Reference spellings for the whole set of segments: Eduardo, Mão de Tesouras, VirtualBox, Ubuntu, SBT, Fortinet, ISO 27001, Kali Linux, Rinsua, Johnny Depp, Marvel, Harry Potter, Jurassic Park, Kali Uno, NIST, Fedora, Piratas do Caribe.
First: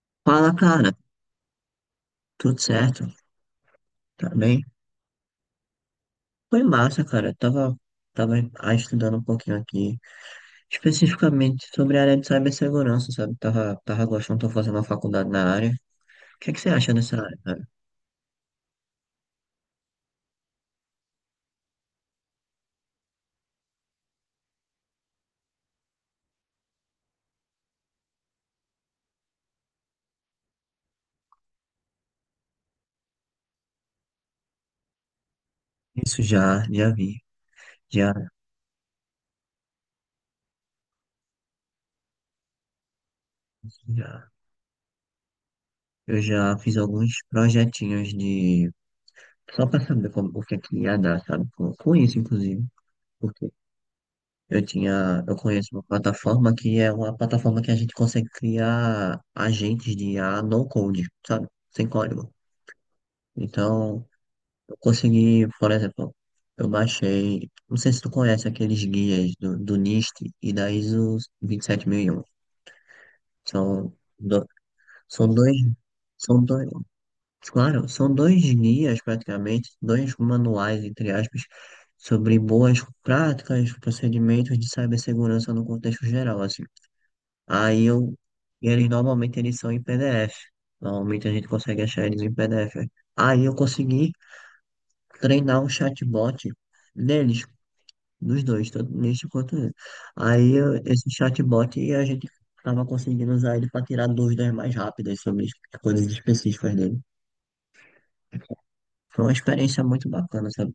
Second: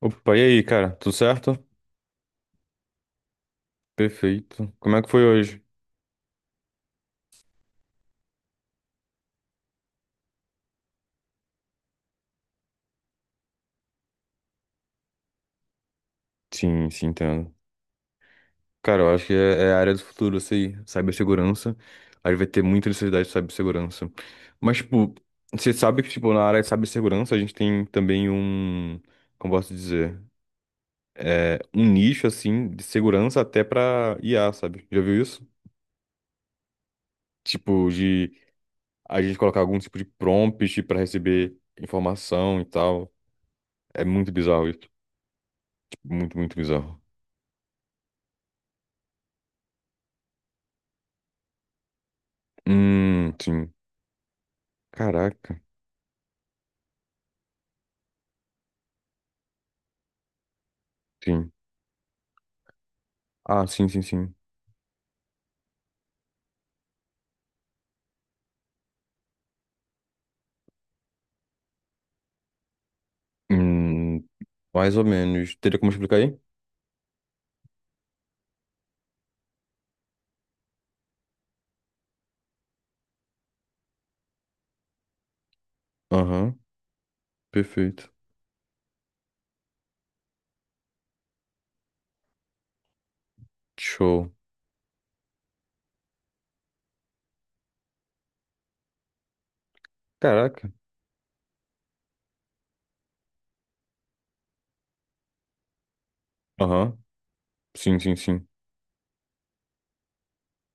Opa, e Fala, aí, cara? cara. Tudo certo? Tudo certo? Tá bem? Perfeito. Como é que foi hoje? Foi massa, cara. Eu tava, estudando um pouquinho aqui, especificamente sobre a área de cibersegurança, sabe? Tava gostando, tô fazendo uma faculdade na área. O que é que você Sim, acha sim, dessa área, entendo. cara? Cara, eu acho que é a área do futuro, isso aí. Cibersegurança. A gente vai ter muita necessidade de cibersegurança. Mas, tipo, você sabe que, tipo, na área de cibersegurança a gente tem também um, como posso dizer, é, um nicho, assim, de segurança até pra IA, sabe? Já viu isso? Isso já vi. Tipo, Já, de a gente colocar algum tipo de prompt pra receber informação e tal. É já. muito bizarro isso. Tipo, Eu muito já fiz bizarro. alguns projetinhos de. Só pra saber como, o que é que ia dar, sabe? Com isso, inclusive. Sim. Eu Caraca, conheço uma plataforma que é uma plataforma que a gente consegue criar agentes de IA no code, sabe? sim. Sem código. Ah, sim, sim, Então, sim. eu consegui, por exemplo, eu baixei, não sei se tu conhece aqueles guias do NIST e da ISO 27001. São, Hum, do, mais ou são menos. dois, Teria como explicar aí? são dois, claro, são dois guias praticamente, dois manuais, entre aspas, sobre boas práticas, procedimentos de cibersegurança no contexto geral, Aham, assim. Aí perfeito. eu, e eles normalmente eles são em PDF. Normalmente a gente consegue achar eles em PDF, né? Aí eu consegui Show. treinar um chatbot neles, dos dois, tanto neste quanto nele. Caraca. Esse chatbot a gente tava conseguindo usar ele para tirar dúvidas mais rápidas sobre as coisas específicas Aham, dele. sim, sim, sim. Foi uma experiência muito bacana, sabe?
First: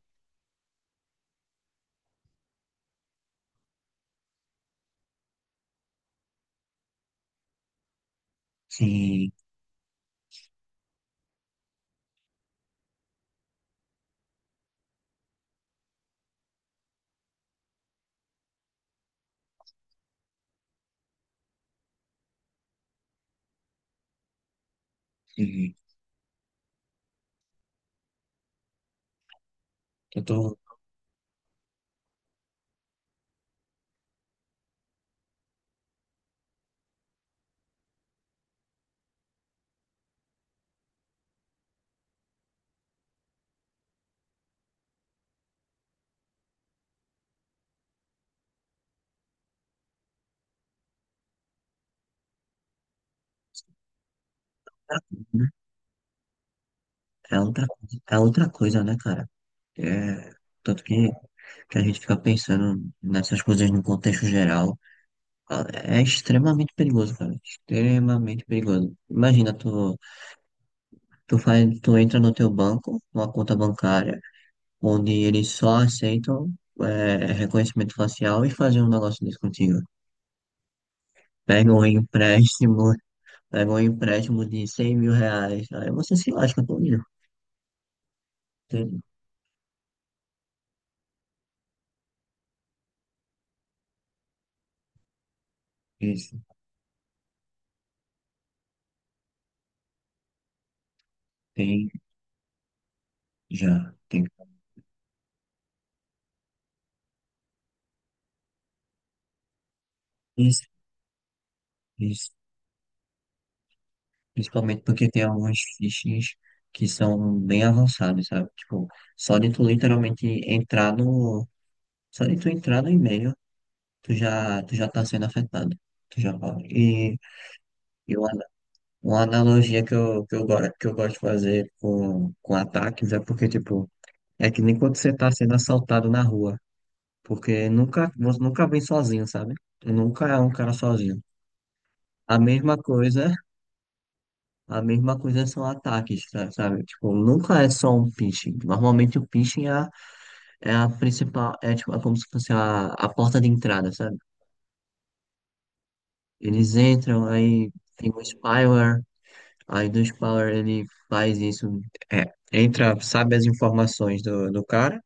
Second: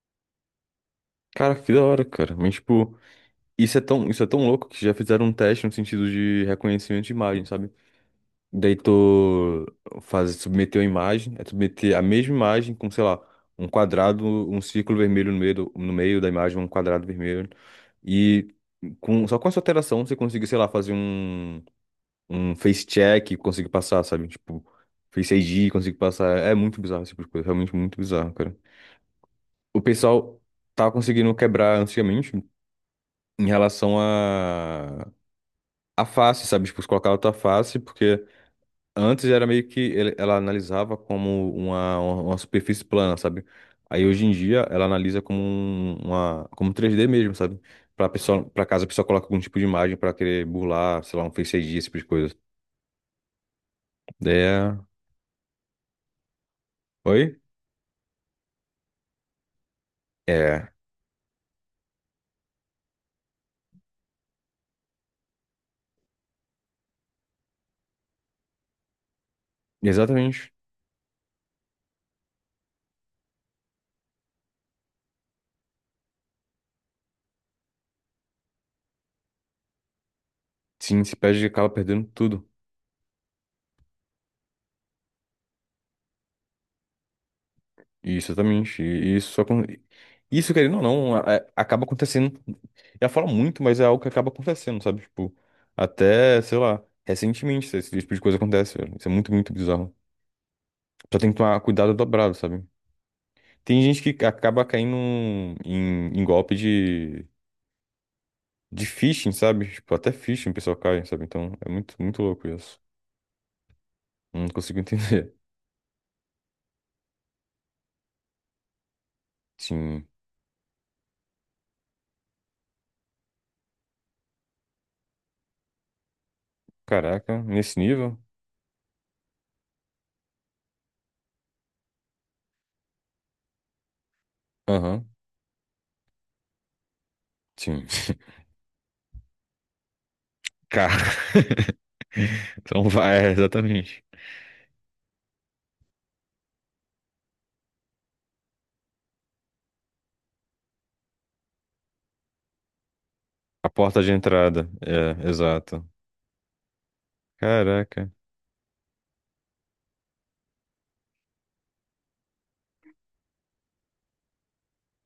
Cara, que da hora, cara. Mas, tipo, isso é tão louco que já fizeram um teste no sentido de reconhecimento de imagem, sabe? Daí Sim, tu faz, submeteu a imagem, é submeter a mesma imagem com, sei lá, um quadrado, um círculo vermelho no meio, no meio da imagem, um quadrado vermelho. E com, só com essa alteração você consegue sei lá, fazer um. Um face check e consigo passar, sabe? Tipo, Face ID e sim. consigo passar. É muito bizarro esse tipo de coisa, realmente muito bizarro, cara. O Eu pessoal tô. tava conseguindo quebrar antigamente em relação a face, sabe? Tipo, colocar outra face, porque antes era meio que ela analisava como uma superfície plana, sabe? Aí hoje em dia ela analisa como uma como 3D mesmo, sabe? Pra pessoa, pra caso a pessoa coloque algum tipo de imagem pra querer burlar, sei lá, um Face ID, esse tipo de coisa. Daí é... É Oi? outra, é outra coisa, né, cara? É, É tanto que a gente fica pensando nessas coisas no contexto geral, é extremamente perigoso, cara. Extremamente perigoso. Imagina, tu, exatamente. tu faz, tu entra no teu banco, numa conta bancária, onde eles só aceitam reconhecimento facial e fazer um negócio desse contigo. Sim, se perde, acaba Pega um perdendo tudo. empréstimo, pega um empréstimo de R$ 100.000. Aí você se lasca todo. Isso, exatamente. Tem E isso só Isso, querendo ou não, acaba acontecendo. Eu falo muito, mas é algo que acaba acontecendo, sabe? Tipo, isso, até, sei lá, recentemente esse tipo de coisa acontece, velho. Isso é muito bizarro. Só tem que tomar tem cuidado dobrado, sabe? Tem já, gente tem que acaba caindo em, em golpe de phishing, sabe? Tipo, até phishing o isso, pessoal cai, sabe? Então, é muito isso. louco isso. Não consigo Principalmente porque tem entender. alguns phishings que são bem avançados, sabe? Tipo, só de tu Sim. literalmente entrar no. Só de tu entrar no e-mail, tu já tá sendo afetado. Tu já pode. E, Caraca, nesse e nível? uma analogia que eu gosto de fazer com ataques é porque, tipo, é que nem quando Aham. você tá sendo assaltado na rua. Porque Sim. nunca, você nunca vem sozinho, sabe? Tu nunca é um cara Cara. sozinho. A mesma Então vai, é, coisa. exatamente. A mesma coisa são ataques, sabe? Tipo, nunca é só um phishing. Normalmente o phishing é a principal, é tipo, é como se fosse a porta de A entrada, porta de sabe? entrada. É, exato. Eles entram, aí tem Caraca. um spyware, aí do spyware ele faz isso, é, entra, sabe as informações do cara,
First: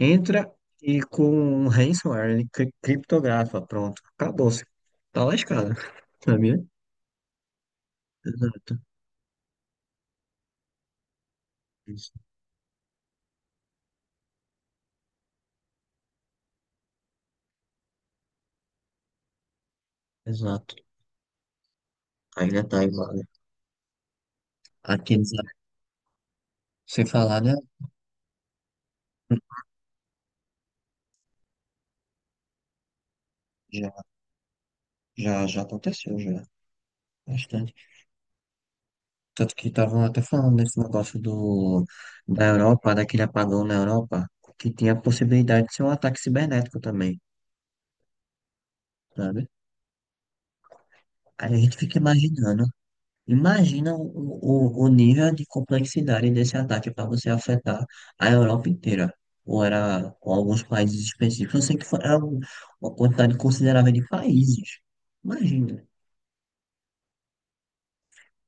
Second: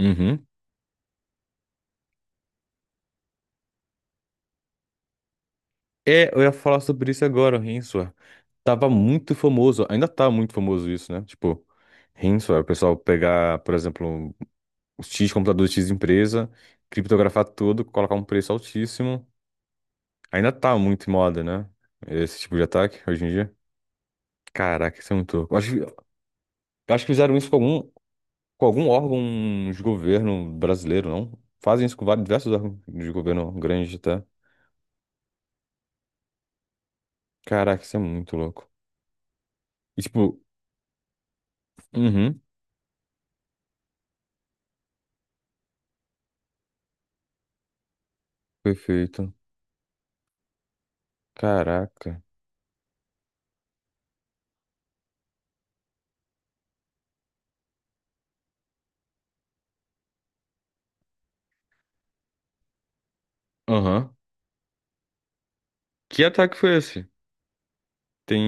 Uhum. e com um ransomware ele criptografa, pronto, acabou-se. Tá lascado, É, eu ia sabia? falar sobre isso agora, o Rinsua. Exato, Tava muito famoso, ainda tá muito famoso isso, né? Tipo, isso, Rinsua, o pessoal pegar, por exemplo, os X computador X empresa, criptografar tudo, colocar um preço altíssimo. Ainda exato. tá muito em moda, né? Esse tipo de Ainda tá ataque igual. hoje em dia. Caraca, isso é Aqueles, muito ah, louco. Eu Sem acho que fizeram falar, isso né? com algum, com algum órgão de governo brasileiro, não? Fazem isso com vários, diversos órgãos de governo grande até. Já, já aconteceu, já. Bastante. Caraca, isso é muito louco. Tanto que E, estavam até tipo, falando desse negócio do, uhum, da Europa, daquele apagão na Europa, que tinha a possibilidade de ser um ataque cibernético também, perfeito. sabe? Aí a gente fica Caraca. imaginando. Imagina o nível de complexidade desse ataque para você afetar a Europa inteira. Ou era ou alguns países específicos. Eu sei que era uma quantidade considerável de Aham. países. Imagina. Que ataque foi esse?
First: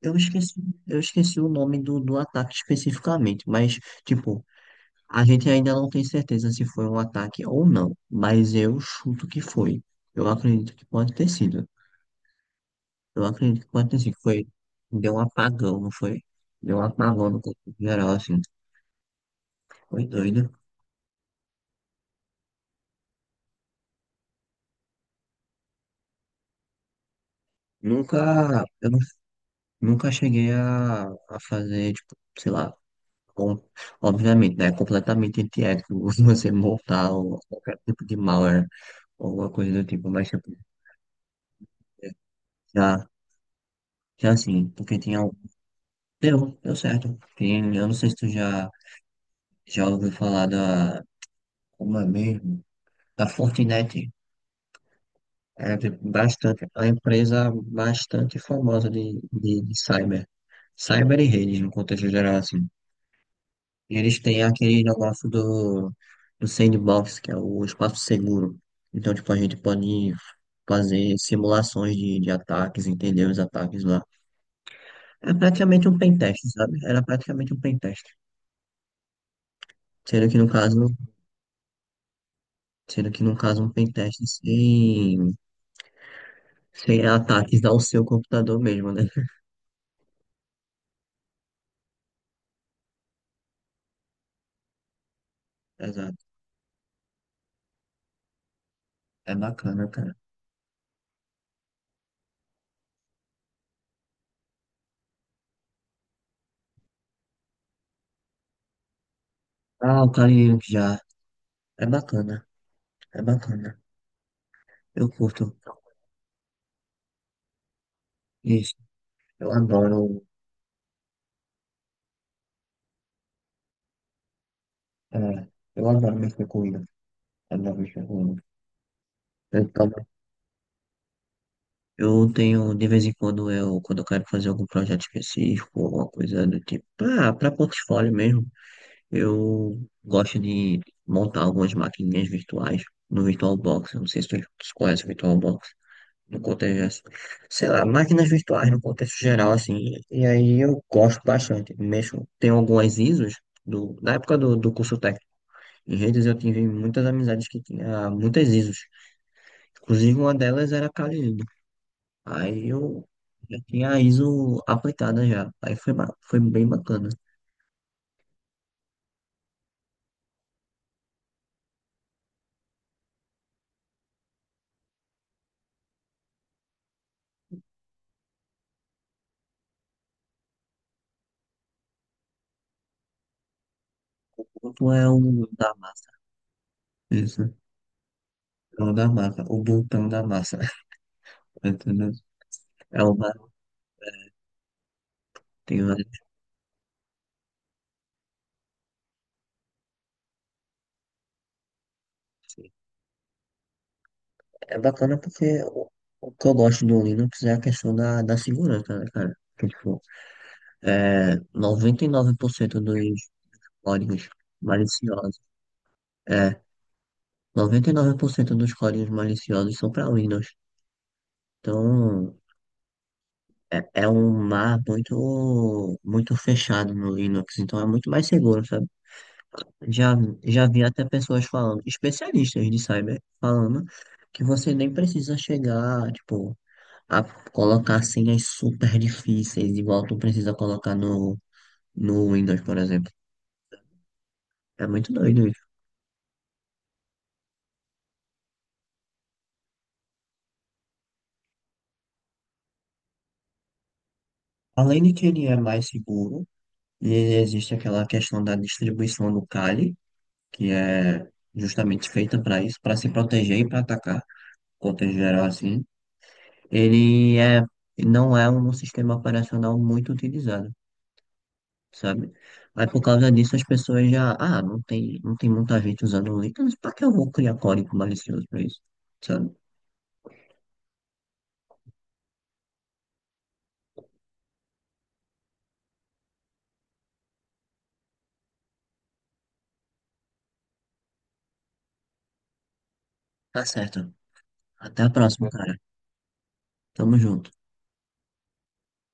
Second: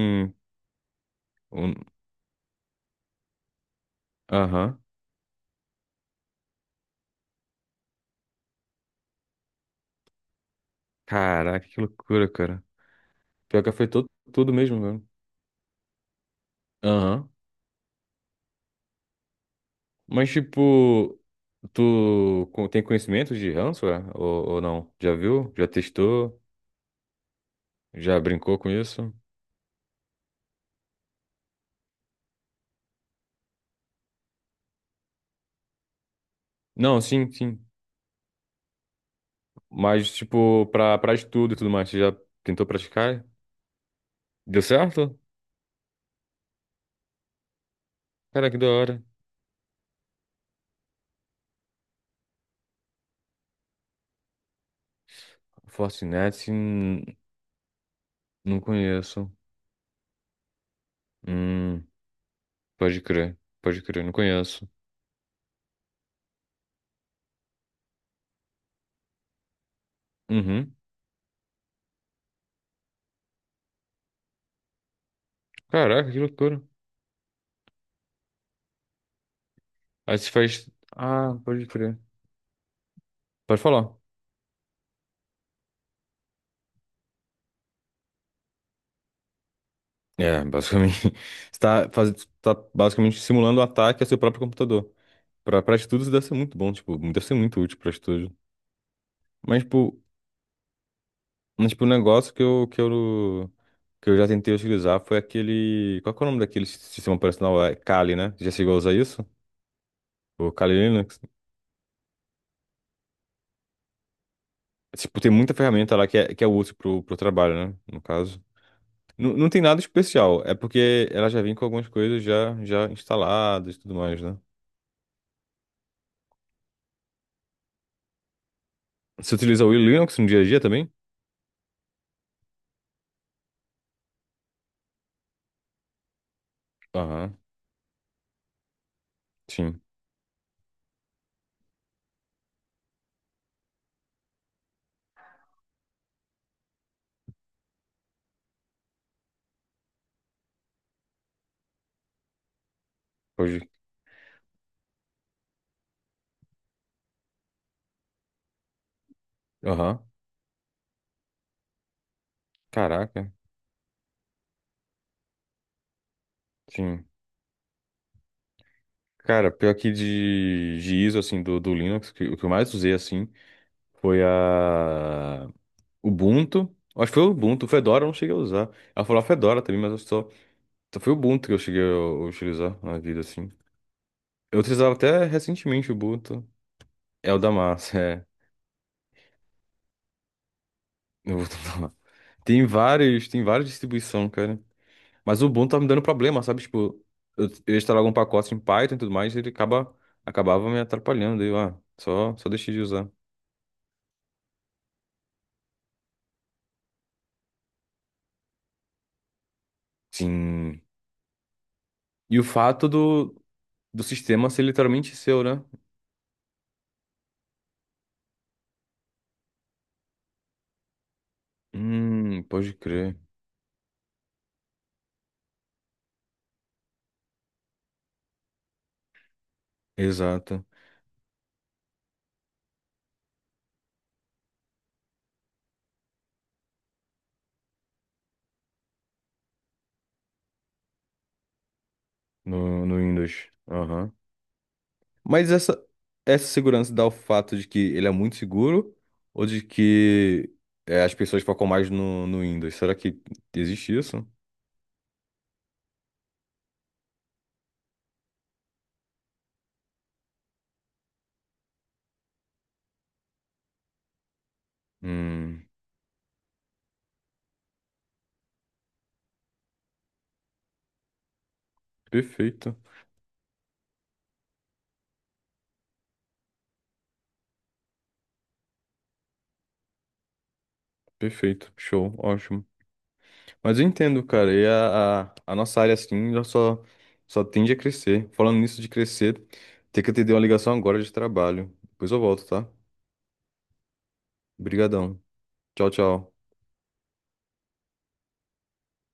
Eu esqueci, eu esqueci o nome um... do ataque especificamente, mas. Tipo, Aham. a gente ainda não tem certeza se foi um ataque ou não, mas eu chuto que foi. Eu acredito que pode ter sido. Caraca, que loucura, cara. Eu Pior acredito que que pode ter afetou sido. Tudo mesmo, velho. Deu um apagão, não foi? Deu um Aham. apagão no corpo geral, assim. Foi Mas, doido. tipo, tu tem conhecimento de ransomware ou não? Já viu? Já testou? Nunca, Já brincou com eu não- isso? nunca cheguei a fazer, tipo, sei lá, com- obviamente, né? É completamente antiético você Não, montar sim, ou sim. qualquer tipo de malware ou alguma coisa do tipo, Mas, mas tipo, tipo, pra, pra estudo e tudo mais, você já tentou já, praticar? já Deu assim, porque certo? tinha um. Deu certo. Eu não sei se tu Cara, que da já. hora. Já ouviu falar da, como é mesmo? Da Fortinet. É Fortinet, bastante, é uma empresa bastante não famosa de, conheço. de, de cyber. Cyber e redes, no Hum, contexto geral, assim. Pode E crer, não eles têm conheço. aquele negócio do sandbox, que é o espaço seguro. Então, tipo, a gente pode Uhum. fazer simulações de ataques, entender os ataques lá. É praticamente um Caraca, que pentest, loucura. sabe? Era praticamente um pentest. Aí Sendo você que no faz. caso, Ah, pode crer. sendo que no Pode caso um falar. pentest sem ataques ao seu computador mesmo, né? É, basicamente. Você tá, faz... tá basicamente simulando o ataque ao seu próprio computador. Pra, pra estudos Exato. deve ser muito bom, tipo, deve ser muito útil pra estudo. É Mas, bacana, tipo, cara. mas, tipo, o negócio que eu já tentei utilizar foi aquele. Qual que é o nome daquele sistema operacional? É Kali, né? Já chegou a usar isso? Ah, o O Kali Kali já. Linux? É bacana. É bacana. Eu Tipo, tem curto muita ferramenta lá que é útil pro, pro trabalho, né? No caso. isso. Não, Eu não tem nada adoro. especial, é porque ela já vem com algumas coisas já, já instaladas e tudo mais, né? É, eu adoro mexer com Windows. Adoro mexer com Windows. Você Eu, utiliza o tomo- Linux no dia a dia também? eu tenho, de vez em quando, quando eu quero fazer algum projeto específico, alguma coisa do tipo, pra, Aham, pra portfólio mesmo, eu sim. gosto de montar algumas maquininhas virtuais no VirtualBox. Eu não sei se tu conhece o VirtualBox, no contexto, sei lá, máquinas virtuais no contexto geral, assim, e aí eu gosto bastante, mexo, tem algumas ISOs, Hoje. da época do curso técnico, em redes eu tive muitas amizades que tinha muitas ISOs, Aham. inclusive uma delas era a Kali Uno. Aí eu Caraca, já tinha a ISO aplicada já, aí foi bem sim. bacana. Cara, pior que de ISO, assim, do, do Linux, que, o que eu mais usei, assim, foi a. Ubuntu. Acho que foi o Ubuntu. Fedora eu não cheguei a usar. Ela falou a Fedora também, mas eu só, só foi o Ubuntu que eu cheguei a utilizar na vida, assim. Eu O outro utilizava é até o da recentemente o massa, Ubuntu. É o da isso, massa, é. é o da massa, o botão da massa, O Ubuntu da massa. entendeu? Tem É vários, uma, tem várias distribuições, cara. Mas o Ubuntu tá tem me dando vários. problema, sabe? Tipo, eu instalava algum pacote em Python e tudo mais, acabava me atrapalhando. Daí eu, ah, só, só deixei de usar. É bacana porque o que eu gosto do Linux é a questão da segurança, né, cara? Que, tipo, Sim. Noventa e nove E o por cento fato dos do, do códigos sistema ser literalmente maliciosos, seu, né? é, 99% dos códigos maliciosos são para Windows. Então, Pode crer. é, é um mar muito, muito fechado no Linux, então é muito mais seguro, sabe? Já, Exato. já vi até pessoas falando, especialistas de cyber, falando que você nem precisa chegar, tipo, a colocar senhas super difíceis, igual tu precisa colocar no Windows, por No, no exemplo. Windows. Aham. É muito doido Mas isso. essa segurança dá o fato de que ele é muito seguro ou de que é, as pessoas focam mais no, no Windows? Será que existe isso? Além de que ele é mais seguro, e existe aquela questão da distribuição do Kali, que é justamente feita para isso, para se proteger e para atacar, contexto geral Hum, assim. Ele é, não é um sistema operacional muito utilizado, sabe? perfeito, Aí por causa disso as pessoas já, não tem muita gente usando link, mas pra que eu vou criar código malicioso pra isso, sabe? perfeito, show, ótimo. Mas eu entendo, cara, e a nossa área assim já só, só tende a crescer. Falando nisso de crescer, tem que atender uma ligação agora de trabalho. Depois eu volto, tá? Tá certo. Até a Obrigadão. próxima, cara. Tchau, tchau. Tamo junto.